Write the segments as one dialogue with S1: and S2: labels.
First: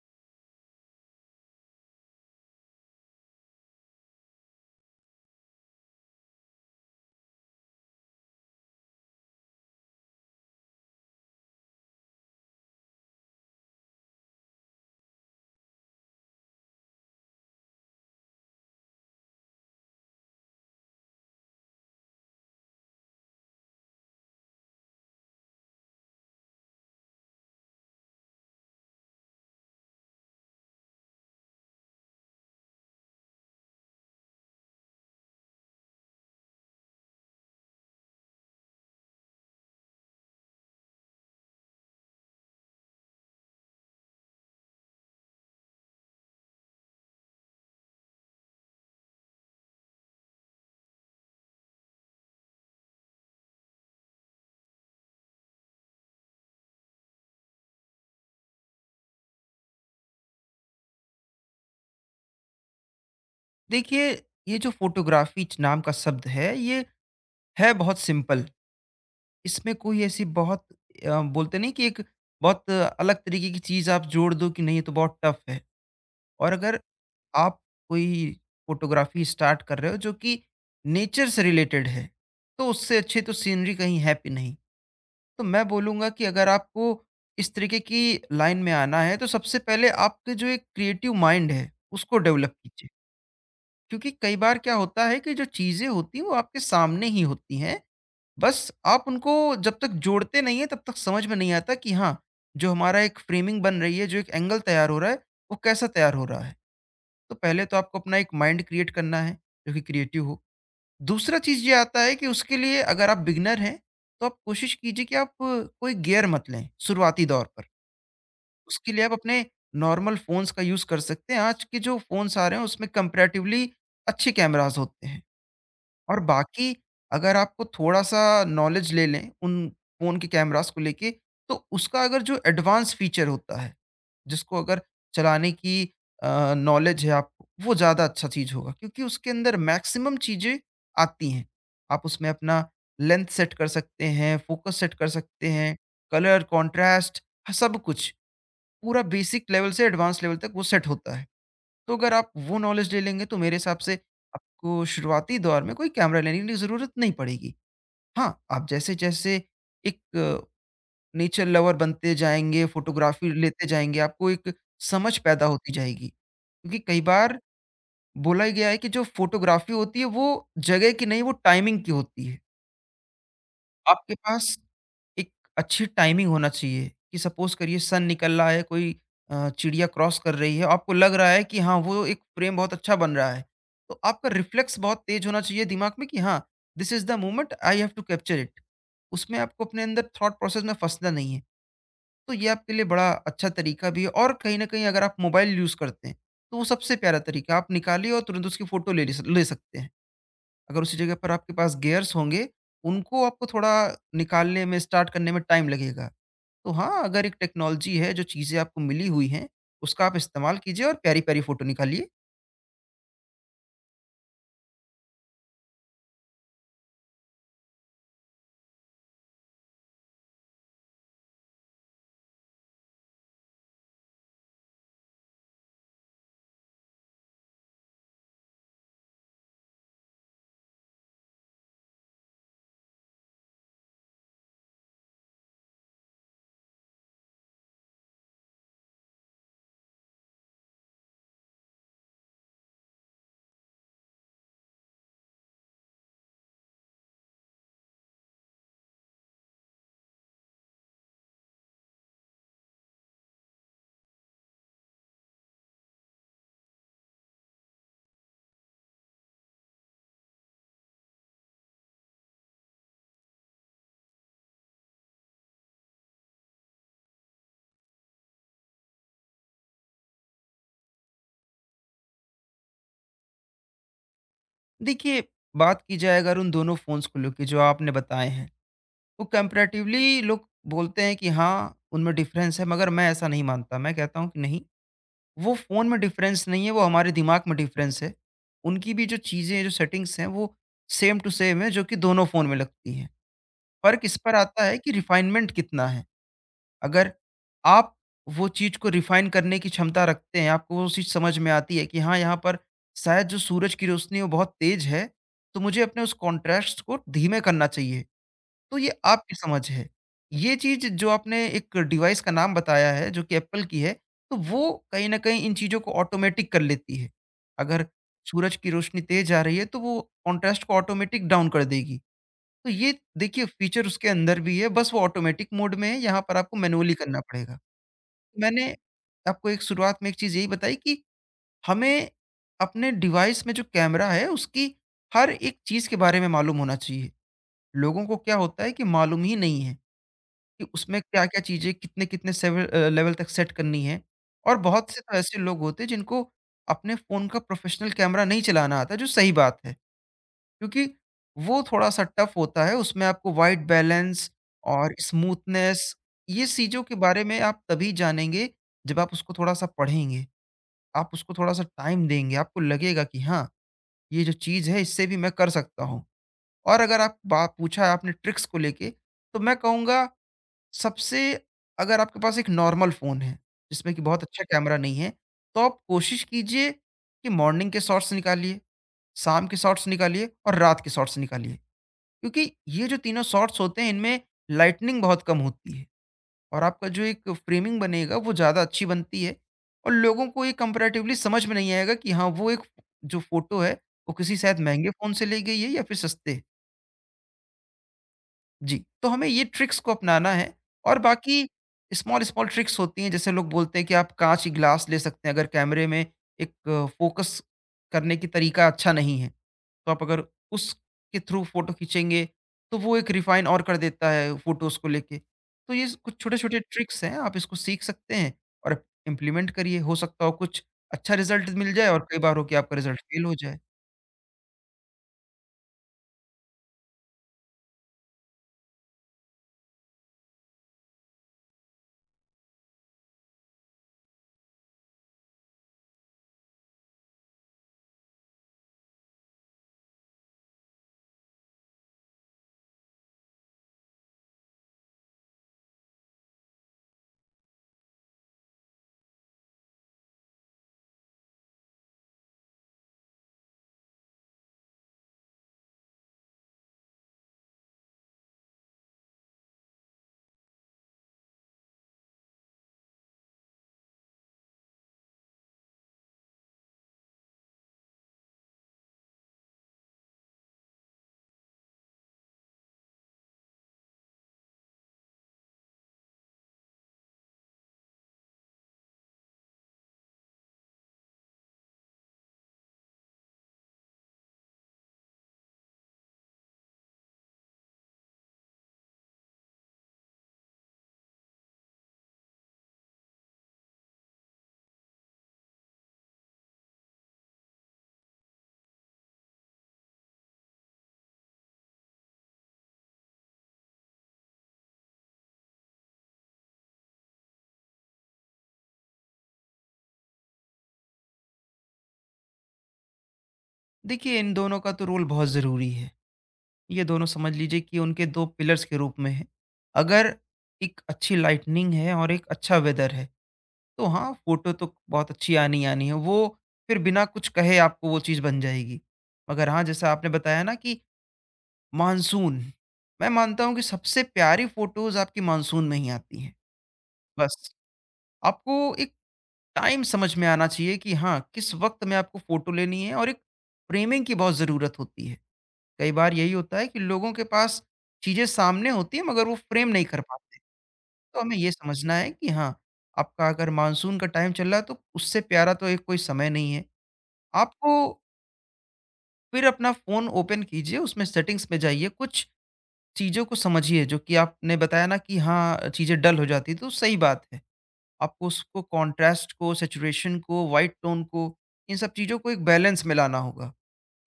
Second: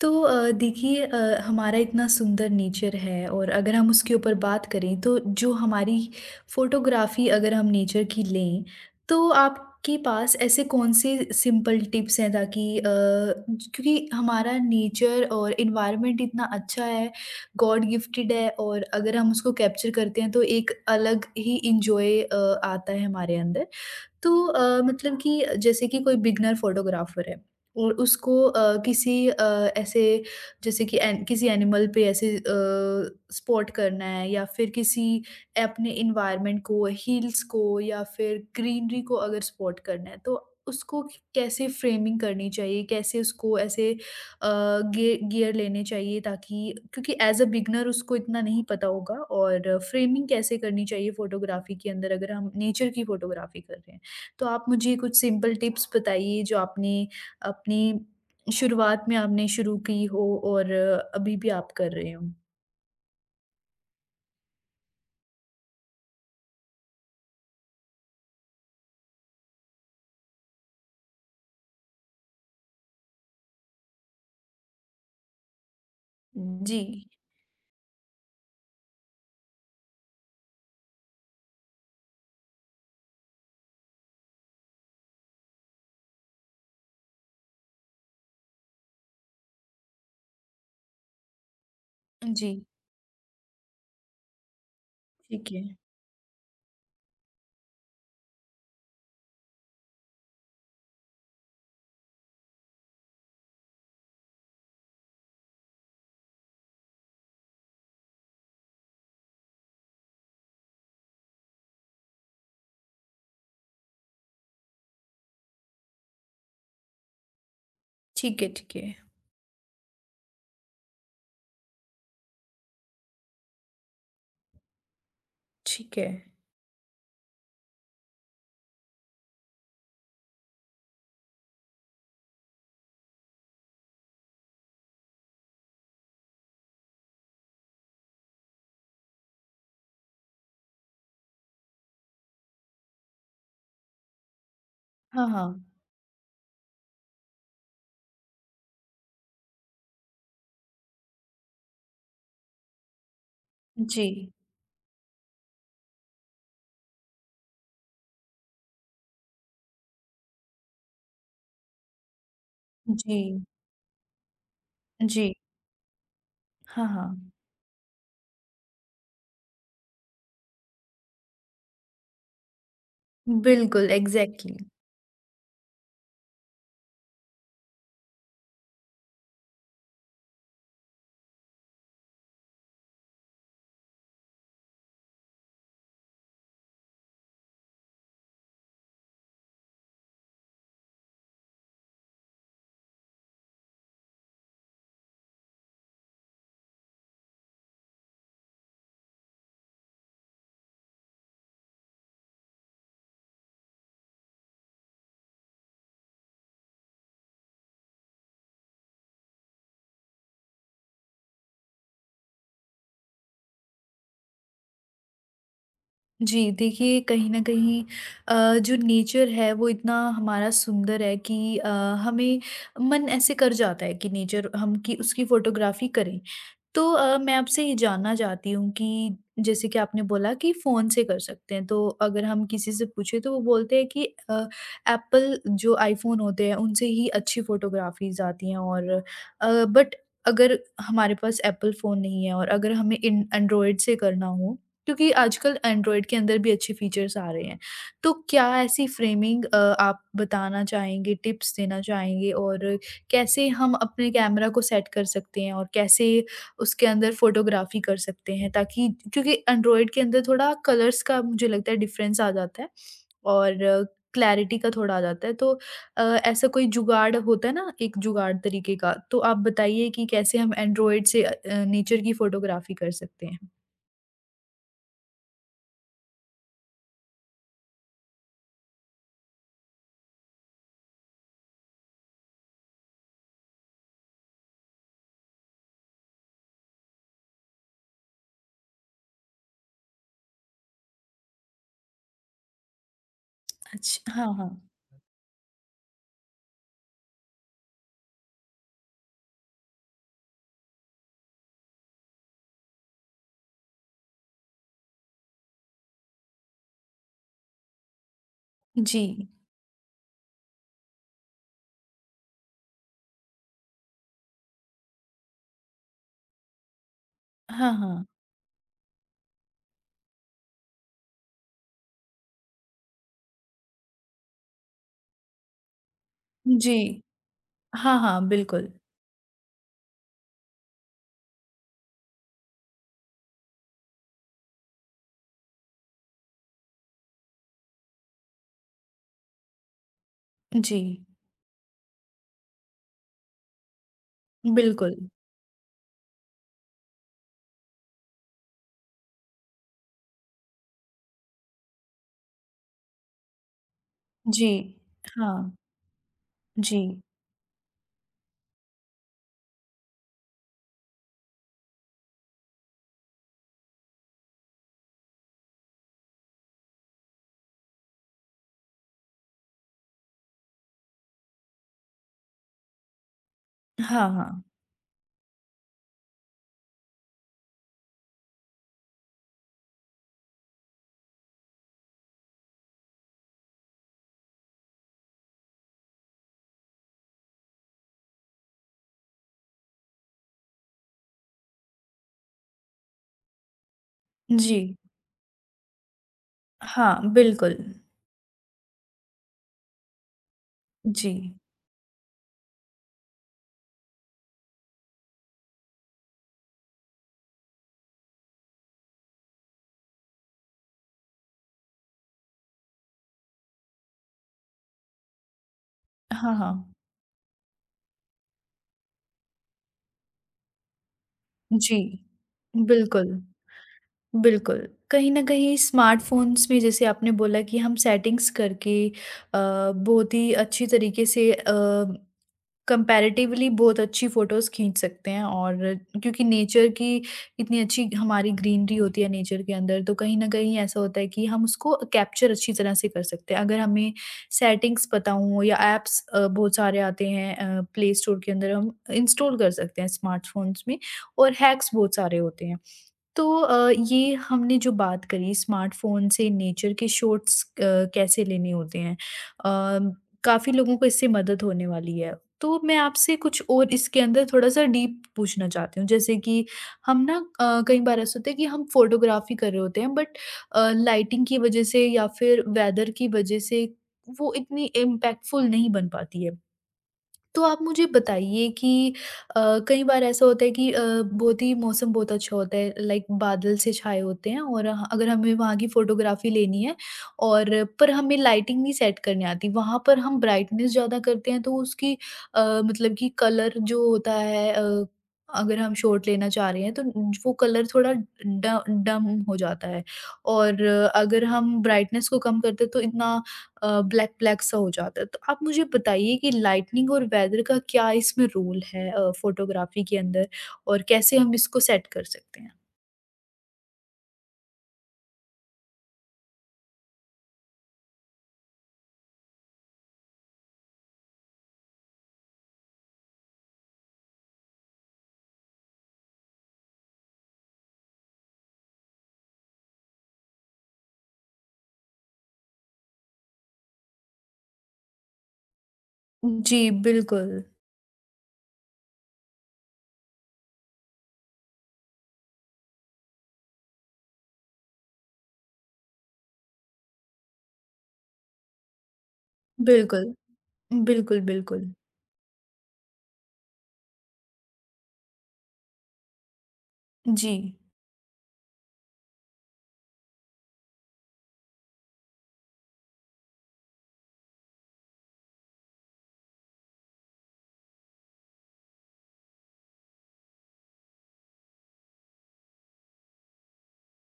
S1: देखिए, हमारा इतना सुंदर नेचर है और अगर हम उसके ऊपर बात करें तो जो हमारी फोटोग्राफी अगर हम नेचर की लें तो आपके पास ऐसे कौन से सिंपल टिप्स हैं क्योंकि हमारा नेचर और इन्वायरमेंट इतना अच्छा है, गॉड गिफ्टेड है, और अगर हम उसको कैप्चर करते हैं तो एक अलग ही इंजॉय आता है हमारे अंदर। मतलब कि जैसे कि कोई बिगनर फोटोग्राफर है और उसको किसी ऐसे, जैसे कि किसी एनिमल पे ऐसे स्पॉट करना है, या फिर किसी अपने इन्वायरमेंट को, हिल्स को या फिर ग्रीनरी को अगर स्पॉट करना है, तो उसको कैसे फ्रेमिंग करनी चाहिए, कैसे उसको ऐसे गियर लेने चाहिए, ताकि, क्योंकि एज अ बिगनर उसको इतना नहीं पता होगा, और फ्रेमिंग कैसे करनी चाहिए फोटोग्राफी के अंदर, अगर हम नेचर की फोटोग्राफी कर रहे हैं। तो आप मुझे कुछ सिंपल टिप्स बताइए जो आपने अपनी शुरुआत में आपने शुरू की हो, और अभी भी आप कर रहे हो?
S2: देखिए, ये जो फ़ोटोग्राफ़ी नाम का शब्द है, ये है बहुत सिंपल। इसमें कोई ऐसी बहुत बोलते नहीं कि एक बहुत अलग तरीके की चीज़ आप जोड़ दो कि नहीं ये तो बहुत टफ है। और अगर
S1: जी,
S2: आप कोई फ़ोटोग्राफ़ी स्टार्ट कर रहे हो जो कि नेचर से रिलेटेड है, तो उससे अच्छी तो सीनरी कहीं है भी नहीं। तो मैं बोलूँगा कि अगर आपको इस तरीके की लाइन में आना है, तो सबसे पहले आपके जो एक क्रिएटिव माइंड है, उसको
S1: जी,
S2: डेवलप कीजिए। क्योंकि कई बार क्या होता है कि जो
S1: ठीक है।
S2: चीज़ें होती हैं वो आपके सामने ही होती हैं। बस आप उनको जब तक जोड़ते नहीं हैं तब तक समझ में नहीं आता कि हाँ, जो हमारा एक फ़्रेमिंग बन रही है, जो एक एंगल तैयार हो रहा है, वो कैसा तैयार हो रहा है। तो पहले तो आपको अपना एक माइंड क्रिएट करना है, जो कि क्रिएटिव हो। दूसरा चीज़ ये आता है कि उसके लिए अगर आप बिगिनर हैं, तो आप कोशिश कीजिए कि आप कोई गियर मत लें, शुरुआती दौर पर।
S1: ठीक है, ठीक
S2: उसके
S1: है,
S2: लिए आप अपने नॉर्मल फ़ोन्स का यूज़ कर सकते हैं। आज के जो फ़ोन्स आ रहे हैं उसमें कंपैरेटिवली अच्छे कैमराज़ होते हैं।
S1: ठीक है।
S2: और बाकी अगर आपको थोड़ा-सा नॉलेज ले लें उन फ़ोन के कैमराज़ को लेके, तो उसका अगर जो एडवांस फ़ीचर होता है, जिसको अगर चलाने की नॉलेज है आपको, वो ज़्यादा अच्छा चीज़ होगा क्योंकि उसके अंदर मैक्सिमम चीज़ें आती हैं। आप उसमें अपना लेंथ सेट कर सकते हैं, फ़ोकस सेट कर
S1: हाँ,
S2: सकते
S1: हाँ।
S2: हैं, कलर, कॉन्ट्रास्ट ह सब कुछ पूरा बेसिक लेवल से एडवांस लेवल तक वो सेट होता है। तो अगर आप वो नॉलेज ले लेंगे तो मेरे हिसाब से
S1: जी,
S2: आपको शुरुआती दौर में कोई कैमरा लेने की ज़रूरत नहीं पड़ेगी। हाँ, आप जैसे-जैसे एक नेचर लवर बनते जाएँगे, फ़ोटोग्राफ़ी
S1: जी,
S2: लेते जाएँगे, आपको एक समझ
S1: जी।
S2: पैदा होती जाएगी। क्योंकि
S1: हाँ,
S2: कई
S1: हाँ।
S2: बार बोला ही गया है कि जो फ़ोटोग्राफ़ी होती है वो जगह की नहीं, वो टाइमिंग की होती है।
S1: बिल्कुल,
S2: आपके पास
S1: एग्ज़ैक्टली।
S2: एक अच्छी टाइमिंग होना चाहिए कि सपोज करिए सन निकल रहा है, कोई चिड़िया क्रॉस कर रही है, आपको लग रहा है कि हाँ, वो एक फ्रेम बहुत अच्छा बन रहा है, तो आपका रिफ्लेक्स बहुत तेज होना चाहिए दिमाग में कि हाँ, this is the moment I have to capture it. उसमें आपको अपने अंदर थॉट प्रोसेस में फंसना नहीं है। तो ये आपके लिए बड़ा अच्छा तरीका भी है, और कहीं ना कहीं अगर आप मोबाइल यूज़ करते हैं, तो वो सबसे प्यारा तरीका आप निकालिए और तुरंत उसकी फ़ोटो ले ले सकते हैं। अगर उसी जगह पर आपके पास गियर्स होंगे, उनको आपको थोड़ा निकालने में, स्टार्ट करने में टाइम लगेगा। तो हाँ, अगर एक टेक्नोलॉजी है, जो चीज़ें आपको मिली हुई हैं, उसका आप इस्तेमाल कीजिए और प्यारी-प्यारी फ़ोटो निकालिए।
S1: जी, देखिए कहीं न कहीं, जो नेचर है वो इतना हमारा सुंदर है कि हमें मन ऐसे कर जाता है कि नेचर हम कि उसकी फ़ोटोग्राफ़ी करें। मैं आपसे ये जानना चाहती हूँ कि जैसे कि आपने बोला कि फ़ोन से कर सकते हैं, तो अगर हम किसी से पूछें तो वो बोलते हैं कि एप्पल जो आईफ़ोन होते हैं उनसे ही अच्छी फ़ोटोग्राफ़ीज़ आती हैं और बट अगर हमारे पास एप्पल फ़ोन नहीं है, और अगर हमें इन एंड्रॉयड से करना हो, क्योंकि आजकल एंड्रॉयड के अंदर भी अच्छे फ़ीचर्स आ रहे हैं, तो क्या ऐसी फ़्रेमिंग, आप बताना चाहेंगे, टिप्स देना चाहेंगे, और कैसे हम अपने कैमरा को सेट कर सकते हैं, और कैसे उसके अंदर फ़ोटोग्राफ़ी कर सकते हैं, ताकि, क्योंकि एंड्रॉइड के अंदर थोड़ा कलर्स का मुझे लगता है डिफ़रेंस आ जाता है, और क्लैरिटी का थोड़ा आ जाता है, तो, ऐसा कोई जुगाड़ होता है ना, एक जुगाड़ तरीके का, तो आप बताइए कि कैसे हम एंड्रॉइड से नेचर की फ़ोटोग्राफ़ी कर सकते हैं?
S2: देखिए, बात की जाए अगर उन दोनों फ़ोन्स को लेके जो आपने बताए हैं, वो कंपैरेटिवली लोग बोलते हैं कि हाँ, उनमें डिफ़रेंस है, मगर मैं ऐसा नहीं मानता। मैं कहता हूँ कि नहीं, वो फ़ोन में डिफ़रेंस नहीं है, वो हमारे दिमाग में डिफ़रेंस है। उनकी भी जो चीज़ें, जो सेटिंग्स हैं, वो सेम टू सेम है, जो कि दोनों फ़ोन में लगती हैं। फ़र्क
S1: अच्छा,
S2: इस
S1: हाँ,
S2: पर
S1: हाँ।
S2: आता है कि रिफ़ाइनमेंट कितना है। अगर आप वो चीज़ को रिफ़ाइन करने की क्षमता रखते हैं, आपको वो चीज़ समझ में आती है कि हाँ, यहाँ पर शायद जो सूरज की रोशनी है वो बहुत तेज़ है, तो मुझे अपने उस कॉन्ट्रास्ट को धीमे करना चाहिए। तो ये
S1: जी।
S2: आपकी समझ है। ये चीज़ जो आपने एक डिवाइस का नाम बताया है जो कि एप्पल की है, तो वो कहीं न कहीं इन चीज़ों को ऑटोमैटिक कर लेती है।
S1: हाँ,
S2: अगर
S1: हाँ।
S2: सूरज की रोशनी तेज़ आ रही है तो वो कॉन्ट्रास्ट को ऑटोमैटिक डाउन कर देगी। तो ये देखिए फीचर उसके अंदर भी है, बस वो ऑटोमेटिक मोड में है, यहाँ पर आपको
S1: जी।
S2: मैनुअली करना पड़ेगा।
S1: हाँ, हाँ,
S2: मैंने
S1: बिल्कुल।
S2: आपको एक शुरुआत में एक चीज़ यही बताई कि हमें अपने डिवाइस में जो कैमरा है, उसकी हर एक चीज़ के बारे में मालूम होना चाहिए। लोगों को क्या होता है कि मालूम ही नहीं है कि
S1: जी,
S2: उसमें क्या-क्या चीज़ें कितने-कितने लेवल तक सेट करनी है, और बहुत
S1: बिल्कुल।
S2: से तो ऐसे लोग होते हैं जिनको अपने फ़ोन का प्रोफ़ेशनल कैमरा नहीं चलाना आता, जो सही बात है। क्योंकि वो थोड़ा-सा टफ होता है, उसमें आपको व्हाइट बैलेंस
S1: जी।
S2: और
S1: हाँ,
S2: स्मूथनेस, ये
S1: जी।
S2: चीज़ों के बारे में आप तभी जानेंगे जब आप उसको थोड़ा-सा पढ़ेंगे। आप उसको थोड़ा-सा टाइम देंगे, आपको लगेगा कि हाँ, ये जो चीज़ है इससे भी मैं कर सकता हूँ। और अगर आप बा पूछा है आपने ट्रिक्स को लेके, तो मैं कहूँगा, सबसे, अगर आपके पास एक नॉर्मल फ़ोन है, जिसमें कि
S1: हाँ,
S2: बहुत
S1: हाँ।
S2: अच्छा कैमरा नहीं है, तो आप कोशिश कीजिए कि मॉर्निंग के शॉट्स निकालिए, शाम के शॉट्स निकालिए और रात के शॉट्स निकालिए। क्योंकि ये जो तीनों शॉट्स होते हैं इनमें लाइटनिंग बहुत कम होती है और आपका जो एक फ्रेमिंग बनेगा वो ज़्यादा अच्छी बनती है, और लोगों को ये कंपैरेटिवली समझ में नहीं आएगा कि हाँ, वो एक जो फोटो है वो किसी
S1: जी।
S2: शायद महंगे फ़ोन से ली गई है या फिर सस्ते।
S1: हाँ, बिल्कुल।
S2: जी, तो हमें ये ट्रिक्स को अपनाना है। और
S1: जी।
S2: बाकी स्मॉल-स्मॉल ट्रिक्स होती हैं जैसे लोग बोलते हैं कि आप काँच ग्लास ले सकते हैं अगर कैमरे में एक फ़ोकस करने की तरीका अच्छा नहीं है। तो आप अगर उसके थ्रू फोटो खींचेंगे तो वो एक रिफाइन और कर देता है फोटोज को लेके। तो ये कुछ
S1: हाँ,
S2: छोटे छोटे
S1: हाँ।
S2: ट्रिक्स हैं, आप इसको सीख सकते हैं और इम्प्लीमेंट करिए। हो सकता हो कुछ अच्छा रिजल्ट मिल
S1: जी।
S2: जाए, और कई बार हो कि आपका रिजल्ट
S1: बिल्कुल,
S2: फेल हो जाए।
S1: बिल्कुल। कहीं न कहीं स्मार्टफ़ोन्स में, जैसे आपने बोला कि हम सेटिंग्स करके, बहुत ही अच्छी तरीके से कंपैरेटिवली बहुत अच्छी फ़ोटोज़ खींच सकते हैं, और क्योंकि नेचर की इतनी अच्छी हमारी ग्रीनरी होती है नेचर के अंदर, तो कहीं न कहीं ऐसा होता है कि हम उसको कैप्चर अच्छी तरह से कर सकते हैं। अगर हमें सेटिंग्स पता हों, या ऐप्स, बहुत सारे आते हैं, प्ले स्टोर के अंदर, हम इंस्टॉल कर सकते हैं स्मार्टफ़ोन्स में, और हैक्स बहुत सारे होते हैं। ये हमने जो बात करी स्मार्टफ़ोन से नेचर के शॉट्स, कैसे लेने होते हैं। अ, काफ़ी लोगों को इससे मदद होने वाली है। तो मैं आपसे कुछ और इसके अंदर थोड़ा-सा डीप पूछना चाहती हूँ। जैसे कि हम ना, कई बार ऐसा होता है कि हम फ़ोटोग्राफ़ी कर रहे होते हैं, बट, लाइटिंग की वज़ह से या फिर वेदर की वज़ह से वो इतनी इम्पैक्टफुल नहीं बन पाती है। तो आप मुझे बताइए कि, कई बार ऐसा होता है कि, बहुत ही मौसम बहुत अच्छा होता है, लाइक बादल से छाए होते हैं, और अगर हमें वहाँ की फोटोग्राफी लेनी है, और पर हमें लाइटिंग नहीं सेट करनी आती, वहाँ पर हम ब्राइटनेस ज़्यादा करते हैं तो उसकी, मतलब कि कलर जो होता है, अगर हम शॉट लेना चाह रहे हैं तो वो कलर थोड़ा डम हो जाता है, और अगर हम ब्राइटनेस को कम करते हैं, तो इतना, ब्लैक-ब्लैक सा हो जाता है। तो आप मुझे बताइए कि लाइटनिंग और वेदर का क्या इसमें रोल है, फ़ोटोग्राफ़ी के अंदर, और कैसे हम इसको सेट कर सकते हैं?
S2: देखिए, इन दोनों का तो रोल बहुत ज़रूरी है। ये दोनों समझ लीजिए कि उनके दो पिलर्स के रूप में है। अगर एक अच्छी लाइटनिंग है और एक अच्छा वेदर है, तो हाँ, फ़ोटो तो बहुत अच्छी आनी-आनी है। वो फिर बिना कुछ कहे आपको वो चीज़ बन जाएगी। मगर हाँ, जैसा आपने बताया ना कि मानसून, मैं मानता हूँ कि सबसे प्यारी फ़ोटोज़ आपकी मानसून में ही आती हैं।
S1: जी, बिल्कुल।
S2: बस, आपको एक टाइम समझ में आना चाहिए कि हाँ, किस वक़्त में आपको फ़ोटो लेनी है, और एक फ़्रेमिंग की बहुत ज़रूरत होती है। कई बार यही होता है कि लोगों के पास चीज़ें सामने होती हैं मगर वो फ़्रेम नहीं कर
S1: बिल्कुल।
S2: पाते। तो
S1: बिल्कुल,
S2: हमें ये
S1: बिल्कुल।
S2: समझना है कि हाँ, आपका अगर मानसून का टाइम चल रहा है तो उससे प्यारा तो एक कोई समय नहीं है।
S1: जी।
S2: आपको फिर अपना फ़ोन ओपन कीजिए, उसमें सेटिंग्स में जाइए, कुछ चीज़ों को समझिए। जो कि आपने बताया ना कि हाँ, चीज़ें डल हो जाती हैं, तो सही बात है। आपको उसको कॉन्ट्रास्ट को, सैचुरेशन को, वाइट टोन को, इन सब चीज़ों को एक बैलेंस में लाना होगा,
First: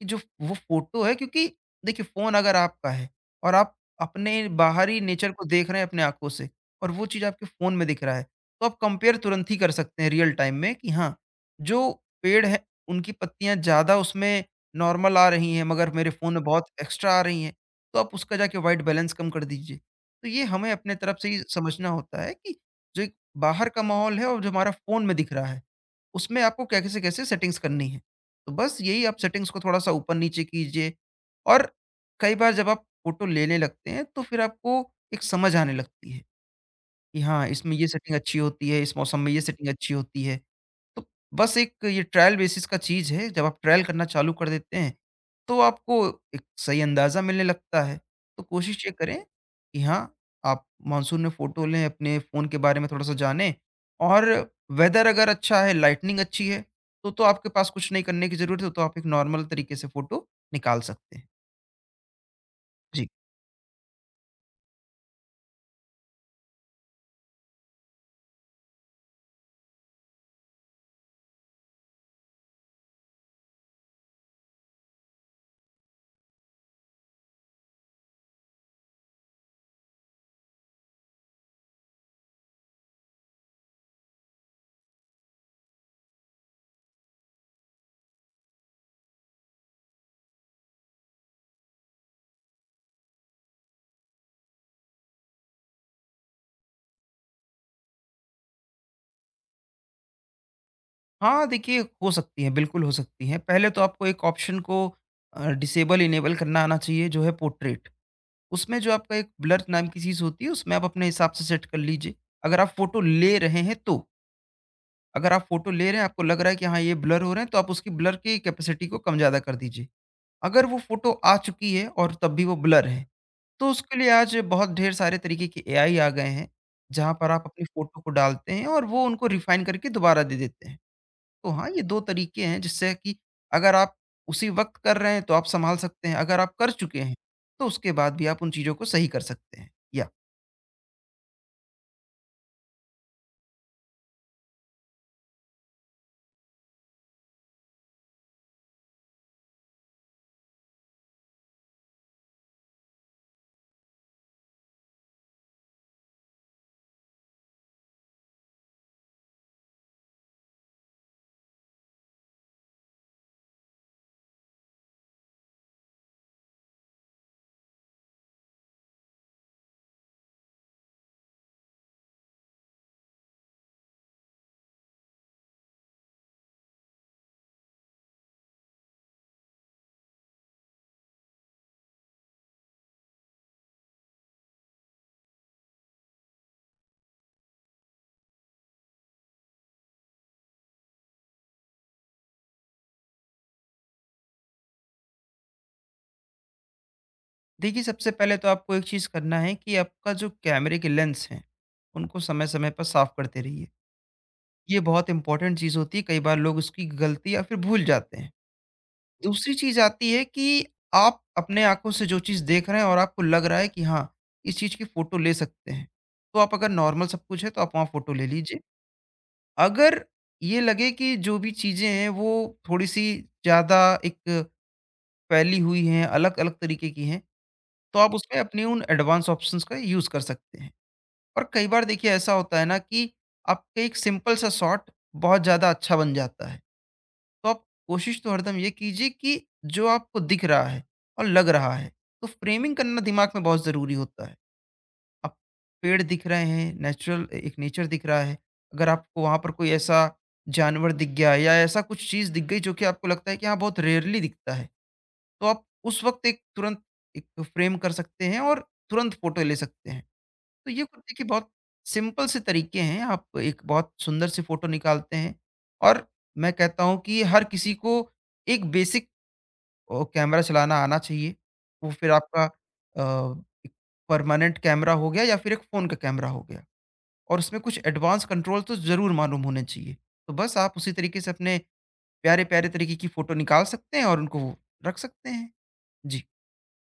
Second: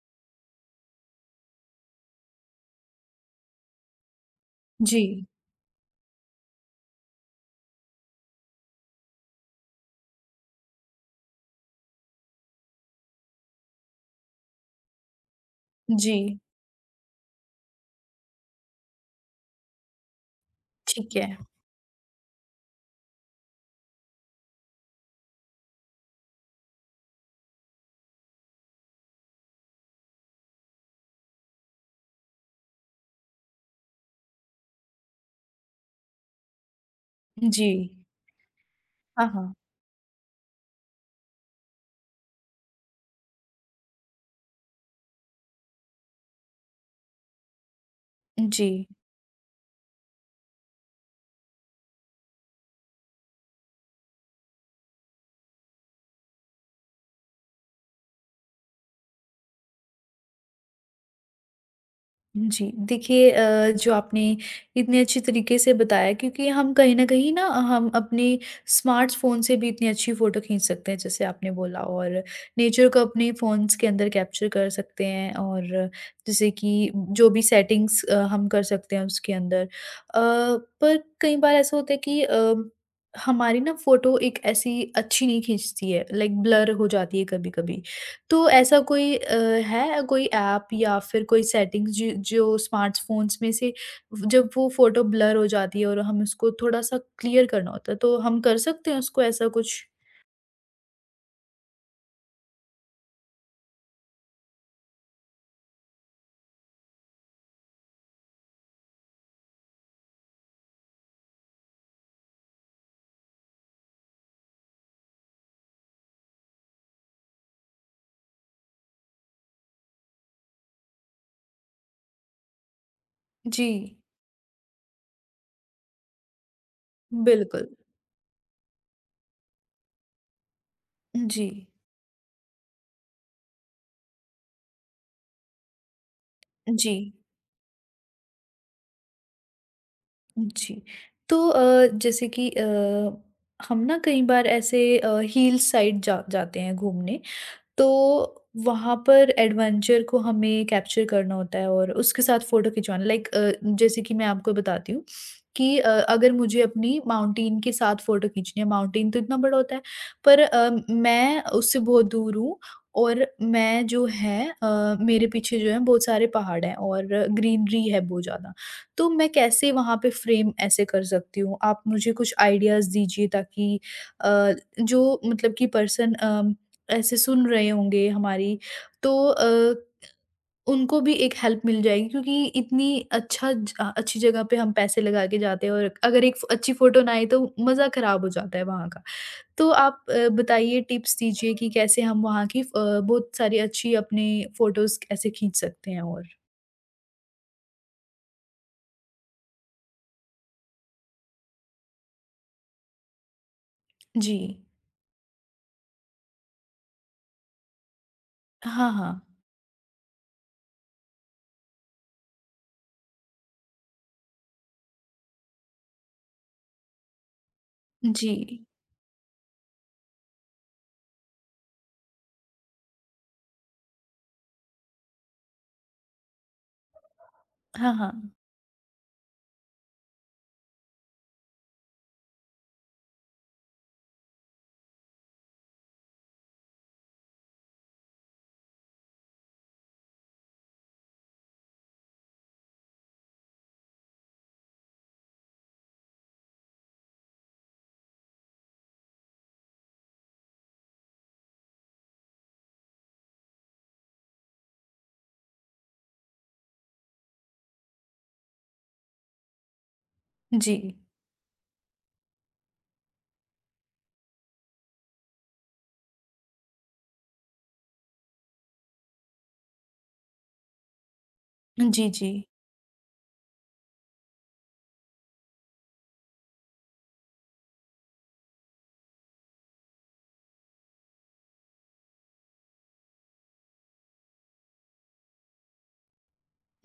S2: कि जो वो फोटो है। क्योंकि देखिए, फोन अगर आपका है और आप अपने बाहरी
S1: जी।
S2: नेचर को देख रहे हैं अपने आंखों से, और वो चीज आपके फोन में दिख रहा है, तो आप कंपेयर तुरंत ही कर सकते हैं रियल टाइम में कि हाँ, जो पेड़ है उनकी पत्तियां ज्यादा उसमें नॉर्मल आ रही हैं, मगर मेरे
S1: जी।
S2: फोन में बहुत एक्स्ट्रा आ रही हैं। तो आप उसका जाके वाइट बैलेंस कम कर दीजिए। तो ये हमें अपने
S1: ठीक
S2: तरफ से
S1: है।
S2: ही समझना होता है कि जो एक बाहर का माहौल है और जो हमारा फोन में दिख रहा है, उसमें आपको क्या, कैसे कैसे सेटिंग्स करनी है। तो बस यही आप सेटिंग्स को थोड़ा-सा ऊपर-नीचे कीजिए, और कई बार जब आप फ़ोटो लेने लगते हैं तो फिर आपको एक समझ आने लगती है कि हाँ,
S1: जी।
S2: इसमें ये सेटिंग अच्छी होती है, इस मौसम
S1: हाँ,
S2: में ये
S1: हाँ।
S2: सेटिंग अच्छी होती है। तो बस एक ये ट्रायल बेसिस का चीज़ है, जब आप ट्रायल करना चालू कर देते हैं, तो आपको एक सही अंदाज़ा मिलने लगता है। तो
S1: जी।
S2: कोशिश ये करें कि हाँ, आप मानसून में फ़ोटो लें, अपने फ़ोन के बारे में थोड़ा-सा जानें, और वेदर अगर अच्छा है, लाइटनिंग अच्छी है, तो आपके पास कुछ नहीं करने की ज़रूरत है, तो आप एक नॉर्मल तरीके से फ़ोटो निकाल सकते हैं।
S1: जी,
S2: जी।
S1: देखिए, जो आपने इतने अच्छे तरीके से बताया, क्योंकि हम कहीं न कहीं ना हम अपने स्मार्टफ़ोन से भी इतनी अच्छी फ़ोटो खींच सकते हैं जैसे आपने बोला, और नेचर को अपने फ़ोन्स के अंदर कैप्चर कर सकते हैं, और जैसे कि जो भी सेटिंग्स, हम कर सकते हैं उसके अंदर। पर कई बार ऐसा होता है कि, हमारी ना फ़ोटो एक ऐसी अच्छी नहीं खींचती है, लाइक ब्लर हो जाती है कभी-कभी। तो ऐसा कोई, है कोई ऐप या फिर कोई सेटिंग्स जो जो स्मार्टफ़ोन्स में से, जब वो फ़ोटो ब्लर हो जाती है और हम उसको थोड़ा-सा क्लियर करना होता है, तो हम कर सकते हैं उसको ऐसा कुछ?
S2: हाँ, देखिए हो सकती हैं, बिल्कुल हो सकती हैं। पहले तो आपको एक ऑप्शन को डिसेबल इनेबल करना आना चाहिए, जो है पोर्ट्रेट। उसमें जो आपका एक ब्लर नाम की चीज़ होती है, उसमें आप अपने हिसाब से सेट कर लीजिए। अगर आप फ़ोटो ले रहे हैं तो, अगर आप फ़ोटो ले रहे हैं, आपको लग रहा है कि हाँ, ये ब्लर हो रहे हैं, तो आप उसकी ब्लर की कैपेसिटी को कम-ज़्यादा कर दीजिए। अगर वो फ़ोटो आ चुकी है और तब भी वो ब्लर है,
S1: जी।
S2: तो उसके लिए आज बहुत ढेर सारे तरीके के एआई आ गए हैं, जहाँ पर आप अपनी
S1: बिल्कुल।
S2: फ़ोटो को डालते हैं और वो उनको रिफ़ाइन करके दोबारा दे देते हैं।
S1: जी।
S2: तो हाँ, ये 2 तरीके हैं जिससे कि अगर आप उसी वक़्त कर रहे हैं, तो आप सँभाल सकते हैं। अगर आप कर
S1: जी।
S2: चुके हैं, तो उसके बाद भी आप उन चीज़ों को सही कर सकते हैं। या
S1: जी। जैसे कि, हम ना कई बार ऐसे, हिल साइड जा जाते हैं घूमने, तो वहाँ पर एडवेंचर को हमें कैप्चर करना होता है, और उसके साथ फ़ोटो खिंचवाना, लाइक, जैसे कि मैं आपको बताती हूँ कि, अगर मुझे अपनी माउंटेन के साथ फ़ोटो खींचनी है, माउंटेन तो इतना बड़ा होता है, पर, मैं उससे बहुत दूर हूँ, और मैं जो है, मेरे पीछे जो है बहुत सारे पहाड़ हैं, और ग्रीनरी है बहुत ज़्यादा। तो मैं कैसे वहाँ पे फ्रेम ऐसे कर सकती हूँ? आप मुझे कुछ आइडियाज़ दीजिए, ताकि अ, जो मतलब कि पर्सन ऐसे सुन रहे होंगे हमारी, तो, उनको भी एक हेल्प मिल जाएगी, क्योंकि इतनी अच्छी जगह पे हम पैसे लगा के जाते हैं, और अगर एक फ अच्छी फ़ोटो ना आए तो मज़ा ख़राब हो जाता है वहाँ का। तो आप, बताइए टिप्स दीजिए कि कैसे हम वहाँ की बहुत सारी अच्छी अपनी फ़ोटोज़ कैसे खींच सकते हैं और?
S2: देखिए, सबसे पहले तो आपको एक चीज़ करना है कि आपका जो कैमरे के लेंस हैं, उनको समय-समय पर साफ़ करते रहिए।
S1: जी।
S2: ये बहुत इम्पोर्टेंट चीज़ होती है, कई बार लोग उसकी गलती या फिर भूल जाते हैं।
S1: हाँ, हाँ।
S2: दूसरी चीज़ आती है कि आप अपने आँखों से जो चीज़ देख रहे हैं और आपको लग रहा है कि हाँ, इस चीज़ की फ़ोटो ले सकते हैं, तो आप अगर नॉर्मल सब कुछ है, तो आप वहाँ फ़ोटो ले
S1: जी।
S2: लीजिए। अगर ये लगे कि जो भी चीज़ें हैं, वो थोड़ी-सी ज़्यादा एक फैली हुई हैं, अलग-अलग तरीके की हैं,
S1: हाँ,
S2: तो आप
S1: हाँ।
S2: उसमें अपनी उन एडवांस ऑप्शंस का यूज़ कर सकते हैं। और कई बार देखिए ऐसा होता है ना कि आपके एक सिंपल सा शॉट बहुत ज़्यादा अच्छा बन जाता है। तो आप कोशिश तो हरदम ये कीजिए कि जो आपको दिख रहा है और लग रहा है, तो फ्रेमिंग करना दिमाग में बहुत ज़रूरी होता है। आप पेड़ दिख रहे हैं, नेचुरल ए एक नेचर दिख रहा है, अगर आपको वहाँ पर कोई ऐसा जानवर दिख गया या ऐसा कुछ चीज़ दिख गई जो कि आपको लगता है कि हाँ, बहुत रेयरली दिखता है। तो आप उस वक़्त एक तुरंत एक फ्रेम कर सकते हैं और तुरंत फ़ोटो ले सकते हैं। तो
S1: जी।
S2: ये कुछ देखिए बहुत सिंपल से तरीके हैं, आप एक बहुत सुंदर सी फ़ोटो निकालते हैं। और मैं कहता हूँ कि हर किसी को एक बेसिक कैमरा चलाना आना चाहिए। वो
S1: जी,
S2: फिर
S1: जी।
S2: आपका एक परमानेंट कैमरा हो गया या फिर एक फ़ोन का कैमरा हो गया, और उसमें कुछ एडवांस कंट्रोल तो ज़रूर मालूम होने चाहिए। तो बस आप उसी तरीके से अपने प्यारे-प्यारे तरीके की फ़ोटो निकाल सकते हैं और उनको रख सकते हैं। जी।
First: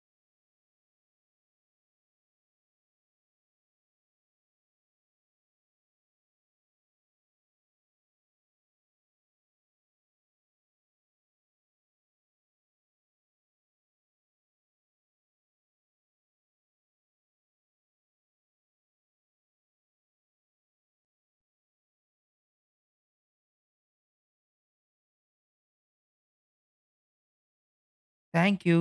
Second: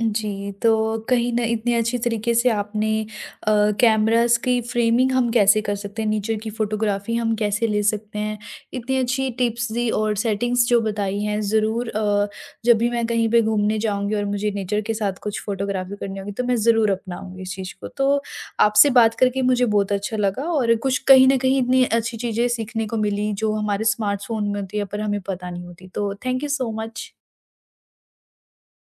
S1: जी, तो कहीं न इतने अच्छी तरीके से आपने, कैमराज़ की फ्रेमिंग हम कैसे कर सकते हैं, नेचर की फ़ोटोग्राफ़ी हम कैसे ले सकते हैं, इतनी अच्छी टिप्स दी, और सेटिंग्स जो बताई हैं, ज़रूर, जब भी मैं कहीं पे घूमने जाऊँगी और मुझे नेचर के साथ कुछ फ़ोटोग्राफ़ी करनी होगी, तो मैं ज़रूर अपनाऊँगी इस चीज़ को। तो आपसे बात करके मुझे बहुत अच्छा लगा, और कुछ कहीं न कहीं इतनी अच्छी चीज़ें सीखने को मिली, जो हमारे स्मार्टफ़ोन में होती है, पर हमें पता नहीं होती। तो thank you so much.
S2: Thank you.